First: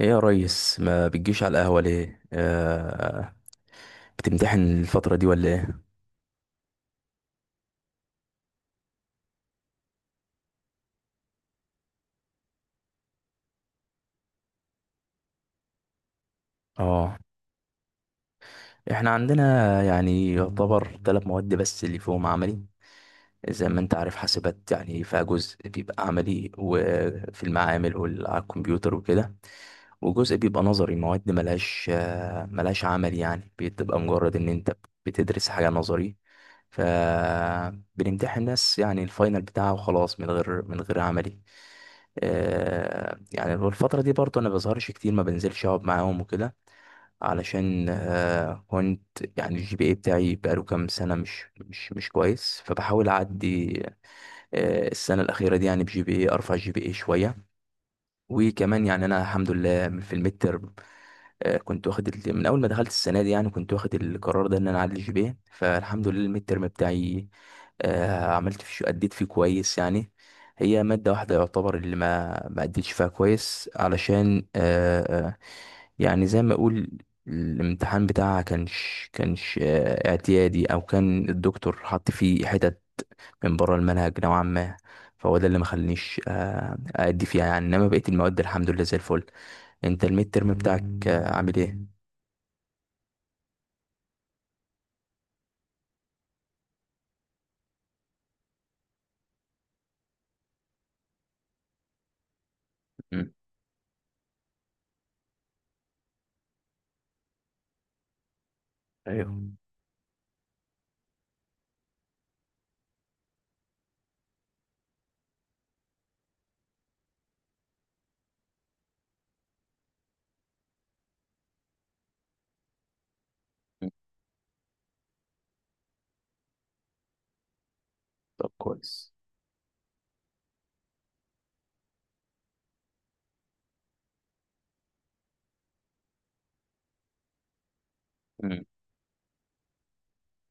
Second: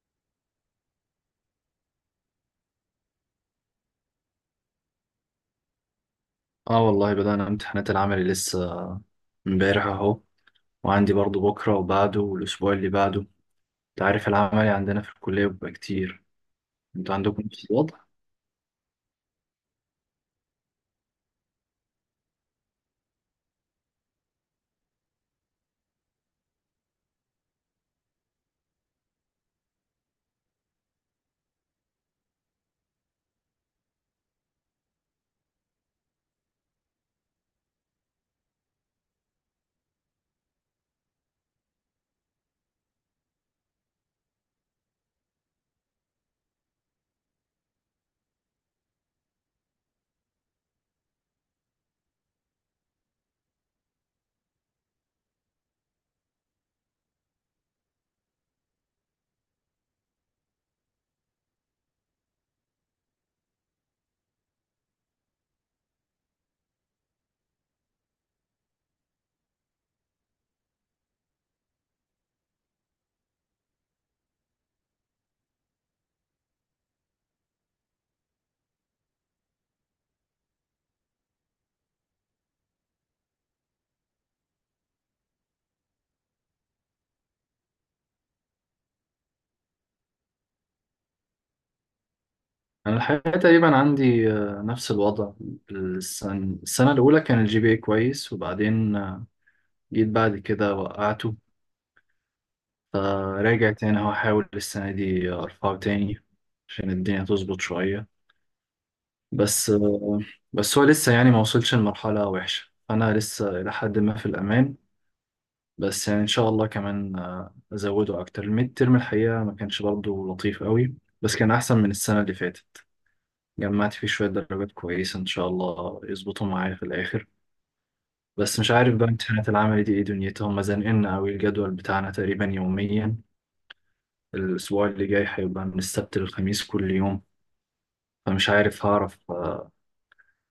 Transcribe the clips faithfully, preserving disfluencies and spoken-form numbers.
ايه يا ريس، ما بتجيش على القهوة ليه؟ آه بتمتحن الفترة دي ولا ايه؟ اه والله بدأنا امتحانات العمل لسه امبارح اهو، وعندي برضو بكرة وبعده والأسبوع اللي بعده. انت عارف العملي عندنا في الكلية بيبقى كتير. انتوا اه. عندكم نفس الوضع؟ احنا عندنا، يعني يعتبر ثلاث مواد بس اللي فيهم عملي. زي ما انت عارف، حاسبات يعني فيها جزء بيبقى عملي وفي المعامل وعلى الكمبيوتر وكده، وجزء بيبقى نظري. مواد ملهاش آه، ملهاش عمل، يعني بتبقى مجرد ان انت بتدرس حاجة نظري. فبنمتحن ناس يعني الفاينل بتاعها وخلاص من غير من غير عملي. آه، يعني في الفترة دي برضه أنا بظهرش كتير، ما بنزلش أقعد معاهم وكده، علشان آه، كنت، يعني الجي بي اي بتاعي بقاله كام سنة مش مش مش كويس، فبحاول أعدي. آه، السنة الأخيرة دي يعني بجي بي اي، أرفع جي بي اي شوية. وكمان يعني انا الحمد لله في الميد تيرم، آه، كنت واخد ال- من اول ما دخلت السنه دي، يعني كنت واخد القرار ده ان انا اعلي جي. فالحمد لله الميد تيرم بتاعي، آه، عملت فيه اديت فيه كويس يعني. هي ماده واحده يعتبر اللي ما ما اديتش فيها كويس، علشان آه، آه، يعني زي ما اقول، الامتحان بتاعها كانش كانش آه، اعتيادي، او كان الدكتور حط فيه حتت من بره المنهج نوعا ما. فهو ده اللي ما خلانيش آه، أدي فيها يعني، إنما بقية المواد الحمد لله زي الفل. أنت الميد ترم بتاعك آه، عامل إيه؟ أنا الحقيقة تقريبا عندي آه، نفس الوضع. السنة, السنة الأولى كان الجي بي اي كويس، وبعدين آه، جيت بعد كده وقعته، مم. فراجع تاني اهو أحاول السنة دي أرفعه تاني عشان الدنيا تظبط شوية. ايوه، مم. بس آه، بس هو لسه يعني ما وصلش لمرحلة وحشة، أنا لسه إلى حد ما في الأمان. بس يعني ان شاء الله كمان آه، ازوده اكتر. الميد ترم الحقيقه ما كانش برضه لطيف قوي، بس كان احسن من السنه اللي فاتت. جمعت فيه شويه درجات كويسه ان شاء الله يظبطوا معايا في الاخر. طب بس مش عارف بقى كويس. امتحانات العمل دي ايه دنيتها. هم زنقلنا قوي، الجدول بتاعنا تقريبا يوميا. الاسبوع اللي جاي هيبقى من السبت للخميس كل يوم، فمش مم. عارف هعرف آه،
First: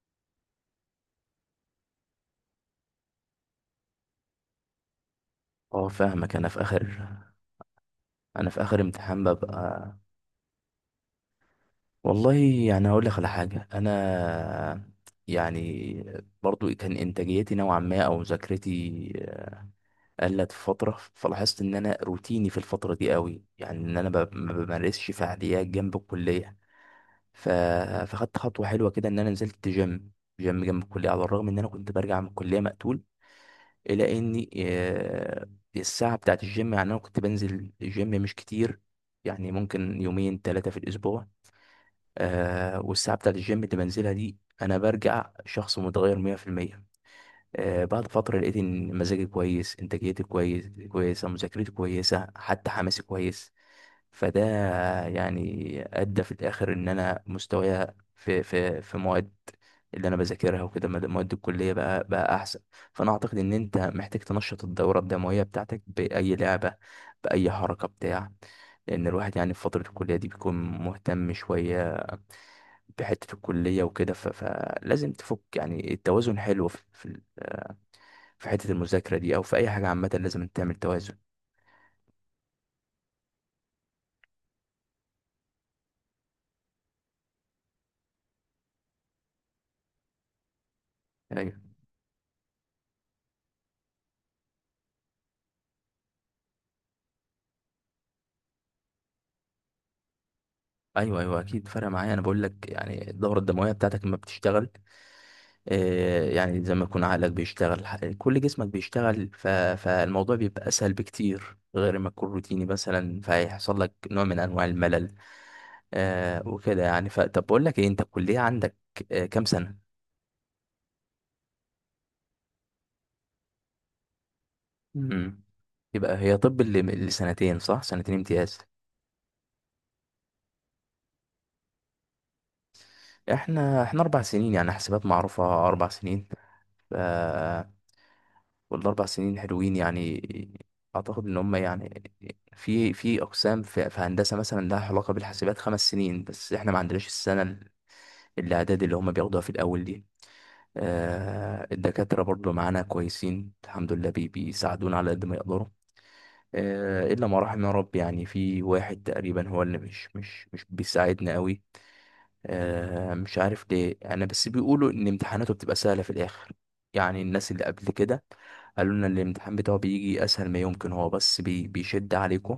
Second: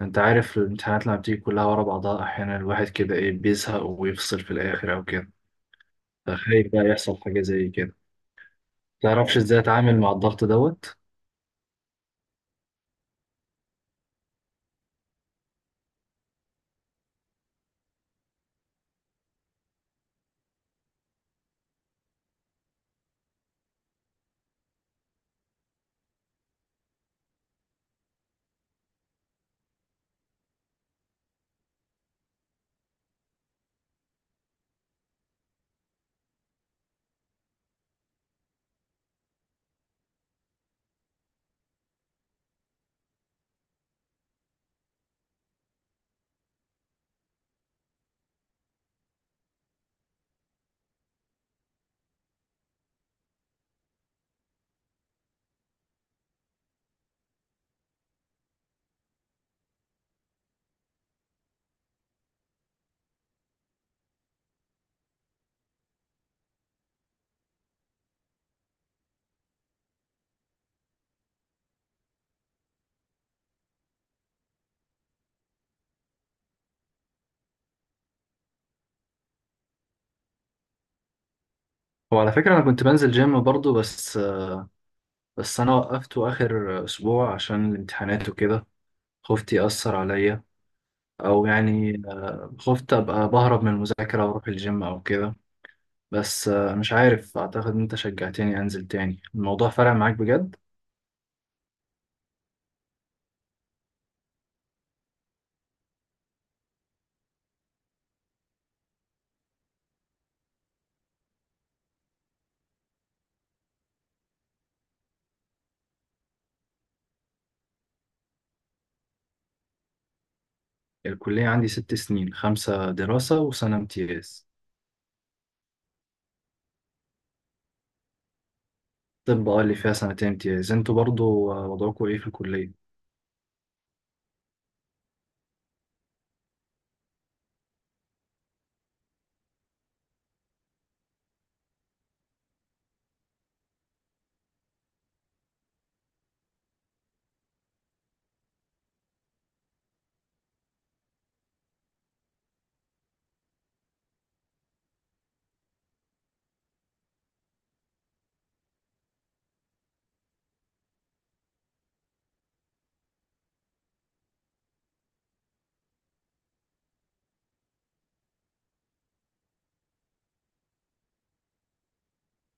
انت عارف الامتحانات لما بتيجي كلها ورا بعضها احيانا الواحد كده ايه بيزهق ويفصل في الاخر او كده. اه، فاهمك. انا في فخايف بقى اخر يحصل حاجه زي كده. انا في اخر امتحان تعرفش ازاي ببقى، اتعامل مع الضغط دوت. والله. يعني هقول لك على حاجه انا، يعني برضو كان انتاجيتي نوعا ما، او مذاكرتي قلت في فتره، فلاحظت ان انا روتيني في الفتره دي قوي، يعني ان انا ب- ما بمارسش فعاليات جنب الكليه. ف... فخدت خطوه حلوه كده، ان انا نزلت جيم جيم جنب الكليه، على الرغم ان انا كنت برجع من الكليه مقتول، الا اني آه، الساعه بتاعه الجيم، يعني انا كنت بنزل الجيم مش كتير، يعني ممكن يومين ثلاثه في الاسبوع. آه، والساعه بتاعه الجيم اللي بنزلها دي انا برجع شخص متغير مية في المية. آه، بعد فترة لقيت إن مزاجي كويس، إنتاجيتي كويس كويسة، مذاكرتي كويسة، حتى حماسي كويس. فده يعني أدى في الآخر إن أنا مستوايا في في في مواد اللي أنا بذاكرها وكده، مد- مواد الكلية بقى بقى أحسن. فأنا أعتقد إن أنت محتاج تنشط الدورة الدموية بتاعتك بأي لعبة، بأي حركة بتاع. لأن الواحد يعني في فترة الكلية دي بيكون مهتم شوية بحتة الكلية وكده، ف- فلازم تفك، يعني التوازن حلو في في حتة المذاكرة دي، أو في أي حاجة عامة لازم أنت تعمل توازن. وعلى فكرة انا كنت بنزل جيم برضو، بس بس انا وقفته اخر اسبوع عشان الامتحانات وكده، خفت يأثر عليا او أيوه، يعني خفت ابقى بهرب من المذاكرة واروح الجيم او كده. بس مش عارف، اعتقد ان انت شجعتني انزل تاني، الموضوع فرق معاك بجد. أيوه، أيوه أكيد فرق معايا. أنا بقول لك يعني الدورة الدموية بتاعتك لما بتشتغل، آه، يعني زي ما يكون عقلك بيشتغل، ح- كل جسمك بيشتغل. ف... فالموضوع بيبقى أسهل بكتير غير ما تكون روتيني مثلا، فهيحصل لك نوع من أنواع الملل آه وكده يعني. فطب بقول لك إيه، أنت الكلية عندك آه كام سنة؟ الكلية عندي ست سنين، خمسة دراسة وسنة امتياز. مم. امم يبقى هي، طب اللي اللي سنتين صح؟ سنتين امتياز. طب اه، اللي فيها سنتين امتياز انتوا برضو وضعكم ايه في الكلية؟ احنا احنا أربع سنين، يعني حسابات معروفة أربع سنين. ف- والاربع سنين حلوين، يعني اعتقد ان هم يعني في في اقسام في, في هندسه مثلا لها علاقه بالحاسبات خمس سنين، بس احنا ما عندناش السنه الاعداد اللي هم بياخدوها في الاول دي. آه الدكاتره برضو معانا كويسين الحمد لله، بي بيساعدونا على قد ما يقدروا. آه الا ما رحم يا رب، يعني في واحد تقريبا هو اللي مش مش مش بيساعدنا قوي. آه، مش عارف ليه انا، بس بيقولوا ان امتحاناته بتبقى سهله في الاخر. يعني الناس اللي قبل كده قالوا لنا الامتحان بتاعه بيجي اسهل ما يمكن، هو بس بي بيشد عليكم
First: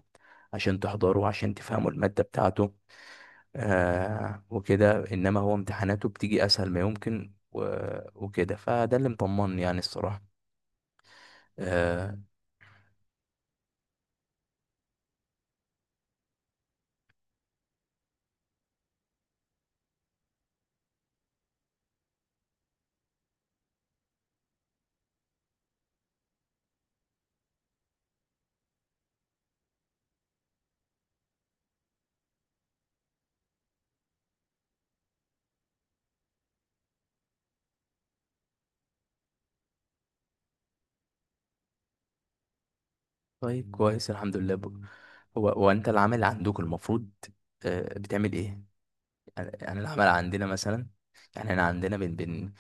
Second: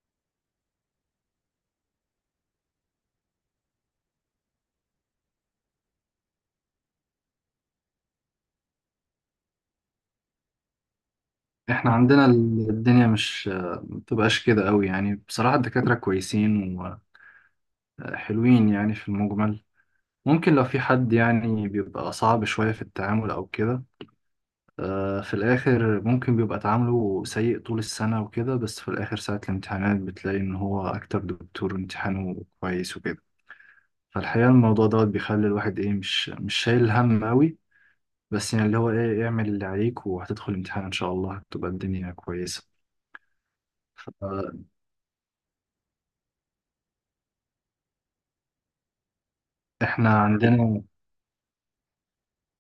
عشان تحضروا، عشان تفهموا الماده بتاعته آه وكده، انما هو امتحاناته بتيجي اسهل ما يمكن و- وكده. فده اللي مطمني يعني، الصراحه احنا آه. عندنا ال- الدنيا مش آه، ما بتبقاش كده قوي. يعني بصراحة الدكاترة كويسين وحلوين يعني في المجمل. ممكن لو في حد يعني بيبقى صعب شوية في التعامل أو كده، آه، في الآخر ممكن بيبقى تعامله سيء طول السنة وكده، بس في الآخر ساعة الامتحانات بتلاقي إن هو أكتر دكتور امتحانه كويس وكده. فالحقيقة الموضوع دوت بيخلي الواحد إيه، مش مش شايل هم قوي. بس يعني اللي هو إيه، اعمل اللي عليك وهتدخل امتحان إن شاء الله هتبقى الدنيا كويسة. طيب كويس، الحمد لله. آه، ب- هو هو انت العمل عندك، المفروض آه بتعمل ايه؟ يعني يعني العمل احنا عندنا عندنا مثلا، يعني احنا عندنا بن بن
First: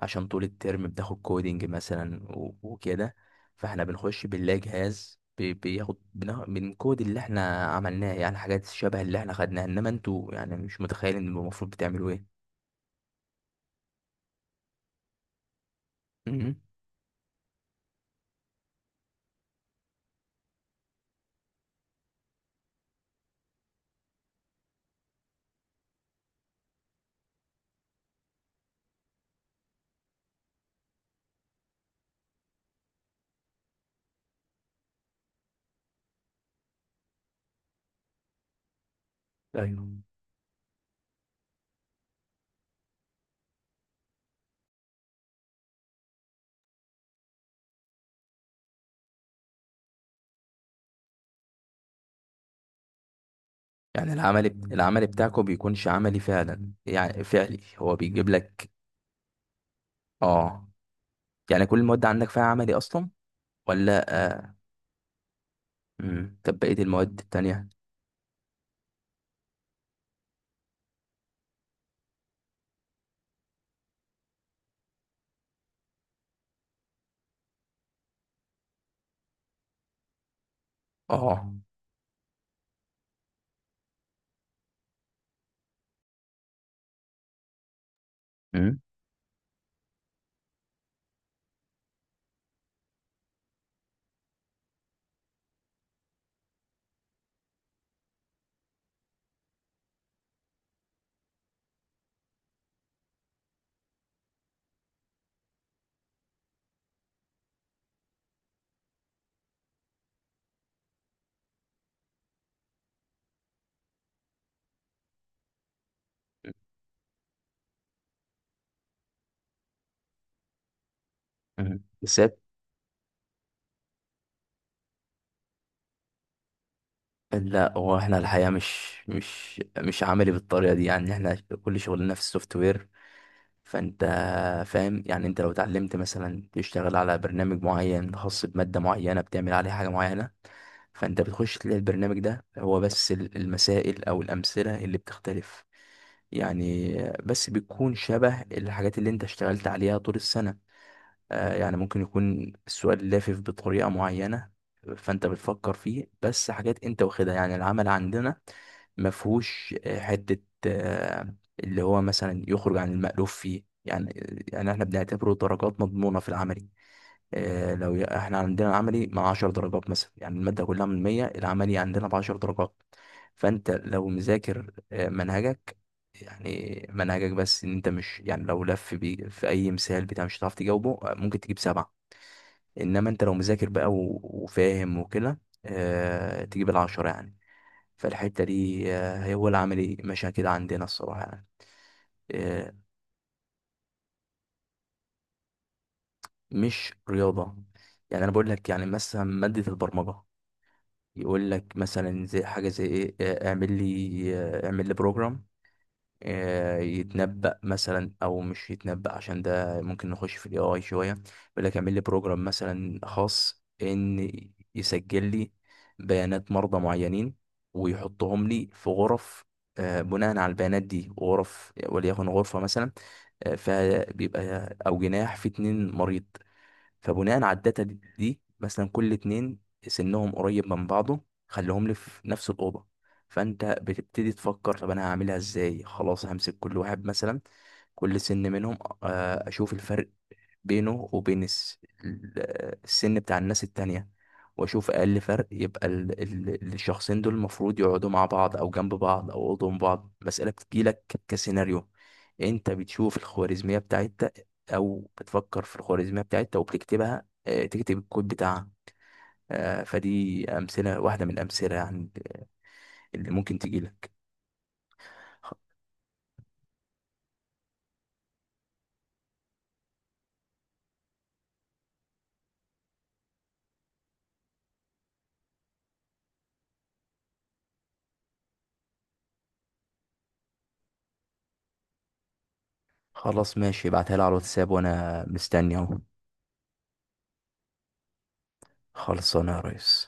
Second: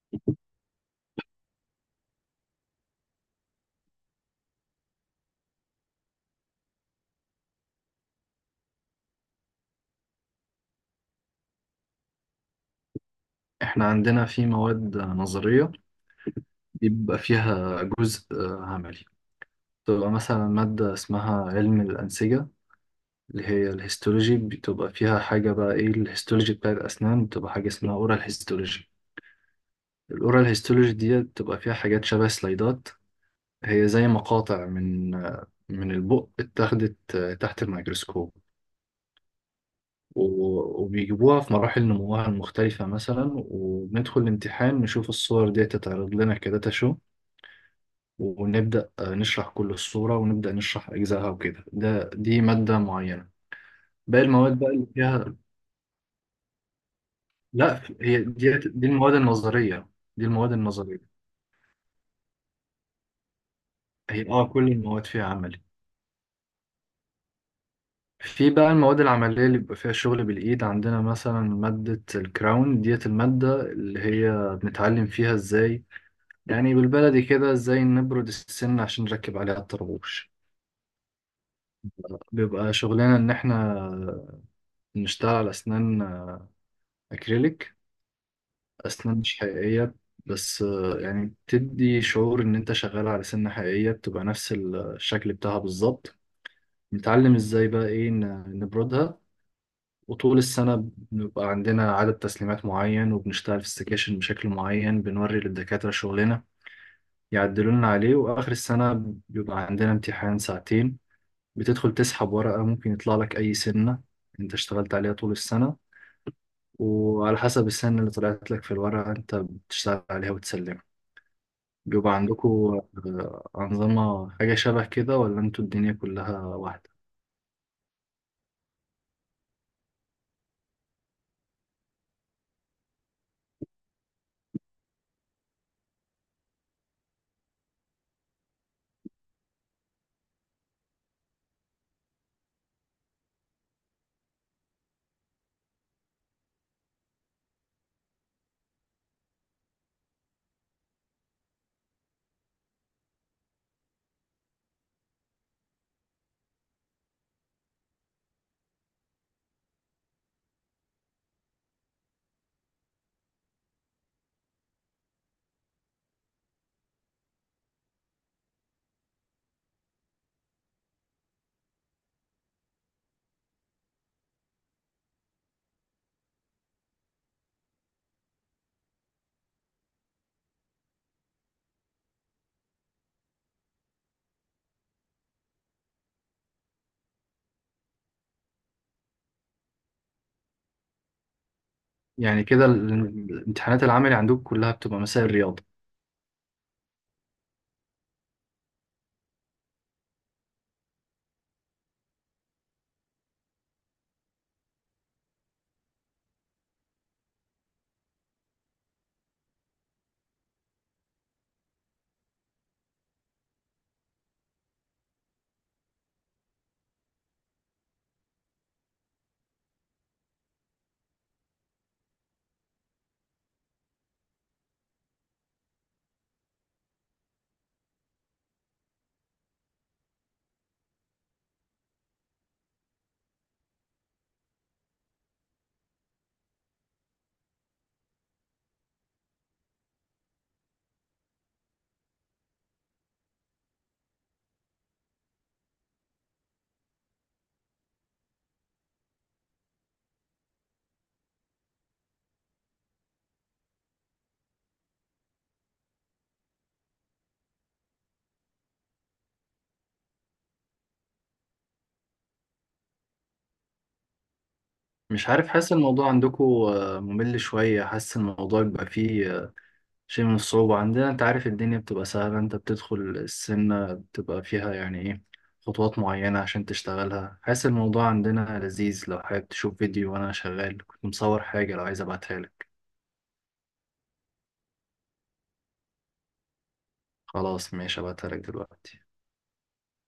عشان طول الترم بتاخد كودينج مثلا و- وكده. فاحنا بنخش بنلاقي جهاز بي- بياخد بنا- بنكود اللي احنا عملناه، يعني حاجات شبه اللي احنا خدناها. انما انتوا يعني مش متخيلين انه المفروض بتعملوا ايه. احنا عندنا في مواد نظرية مم. بيبقى فيها جزء آه، عملي. بتبقى مثلا مادة اسمها علم الأنسجة، اللي هي الهيستولوجي. بتبقى فيها حاجة بقى ايه، الهيستولوجي بتاع الأسنان بتبقى حاجة اسمها اورال هيستولوجي. الاورال هيستولوجي دي بتبقى فيها حاجات شبه سلايدات. هي زي مقاطع من آه، من البق اتاخدت آه، تحت الميكروسكوب. ايوه. و- وبيجيبوها في مراحل نموها المختلفة مثلا، وبندخل الامتحان نشوف الصور دي تتعرض لنا كداتا شو، ونبدأ آه، نشرح كل الصورة، ونبدأ نشرح أجزائها وكده. ده دي مادة معينة. يعني باقي العمل المواد بقى بت- اللي العمل فيها، بتاعكم بيكونش عملي فعلا يعني، فعلي لا، هو هي بيجيب دي لك. دي المواد النظرية. دي المواد اه. النظرية. يعني كل المواد عندك فيها عملي اصلا ولا؟ هي اه آه. كل المواد فيها عملي. مم. طب بقية المواد التانية؟ في بقى المواد العملية اللي بيبقى فيها شغل بالإيد. عندنا مثلا مادة الكراون ديت، المادة اللي هي بنتعلم فيها ازاي، يعني بالبلدي كده، ازاي نبرد السن عشان نركب عليها الطربوش. اه. بيبقى شغلنا ان احنا نشتغل على اسنان اكريليك، مم. أسنان مش حقيقية، بس آه، يعني بتدي شعور إن أنت شغال على سنة حقيقية، بتبقى نفس الشكل بتاعها بالظبط. بنتعلم إزاي بقى إيه ن- نبردها. وطول السنة بنبقى عندنا عدد تسليمات معين، وبنشتغل في السكاشن بشكل معين، بنوري للدكاترة شغلنا، يعدلولنا عليه. وآخر السنة بيبقى عندنا امتحان ساعتين، بتدخل تسحب ورقة، ممكن يطلع لك أي سنة أنت اشتغلت عليها طول السنة، وعلى حسب السنة اللي طلعت لك في الورقة أنت بتشتغل عليها وتسلمها. مم. بيبقى بالذات. عندكم آه، أنظمة حاجة شبه كده، ولا انتوا الدنيا كلها واحدة؟ لا، هو احنا الحقيقة مش مش مش عملي بالطريقة دي. يعني احنا كل شغلنا في السوفت وير، فانت فاهم، يعني انت لو اتعلمت مثلا تشتغل على برنامج معين خاص بمادة معينة، بتعمل عليه حاجة معينة، فانت بتخش تلاقي البرنامج ده هو بس، ال- المسائل او الأمثلة اللي بتختلف، يعني بس بتكون شبه الحاجات اللي انت اشتغلت عليها طول السنة. آه، يعني ممكن يكون السؤال لافف بطريقة معينة، فأنت بتفكر فيه. بس حاجات أنت واخدها، يعني العمل عندنا مفهوش آه، حتة آه، اللي هو مثلا يخرج عن المألوف فيه يعني. يعني احنا بنعتبره درجات مضمونة في العملي. آه، لو ي- احنا عندنا عملي مع عشرة درجات مثلا، يعني المادة كلها من مية، العملي عندنا ب عشرة درجات. فانت لو مذاكر آه، منهجك، يعني منهجك بس، ان انت مش، يعني لو لف بي في اي مثال بتاع مش هتعرف تجاوبه آه، ممكن تجيب سبعة، انما انت لو مذاكر بقى و- وفاهم وكده آه، تجيب العشرة يعني. فالحتة دي آه، هي هو العملي ماشية كده عندنا الصراحة يعني. يعني كده آه، ال- الامتحانات العملي عندكم كلها بتبقى مسائل رياضة؟ مش رياضة، يعني انا بقول لك يعني مثلا مادة البرمجة، يقول لك مثلا زي حاجة زي ايه، آه، اعمل لي آه، اعمل لي بروجرام آه، يتنبأ مثلا، او مش يتنبأ عشان ده ممكن نخش في الاي اي شوية. يقول لك اعمل لي بروجرام مثلا خاص ان يسجل لي بيانات مرضى معينين، ويحطهم لي في غرف آه، بناء على البيانات دي. غرف وليكن غرفة مثلا، آه، فبيبقى او جناح في اتنين مريض. فبناء على الداتا دي, دي مثلا، كل اتنين سنهم قريب من بعضه خليهم لي في نفس الأوضة. فأنت بتبتدي تفكر، طب أنا هعملها إزاي؟ خلاص همسك كل واحد مثلا، كل سن منهم آه، أشوف الفرق بينه وبين الس- ال- السن بتاع الناس التانية، واشوف اقل فرق يبقى ال- ال- الشخصين دول المفروض يقعدوا مع بعض او جنب بعض او قدام بعض. مسألة بتجيلك كسيناريو، انت بتشوف الخوارزمية بتاعتك او بتفكر في الخوارزمية بتاعتك وبتكتبها، آه، تكتب الكود بتاعها. آه، فدي امثلة واحدة من الامثلة يعني، اللي ممكن تجيلك. مش عارف، خ- حاسس الموضوع عندكم آه، ممل شوية، حاسس الموضوع بيبقى فيه آه، شيء من الصعوبة. عندنا انت عارف الدنيا بتبقى سهلة، انت بتدخل السنة بتبقى فيها يعني ايه، خطوات معينة عشان تشتغلها. حاسس الموضوع عندنا لذيذ. لو حابب تشوف فيديو، وأنا شغال كنت مصور حاجة، لو عايز أبعتها لك. خلاص ماشي، ابعتها لي على الواتساب وانا مستني اهو. خلاص ماشي، أبعتها لك دلوقتي. خلصانه يا ريس.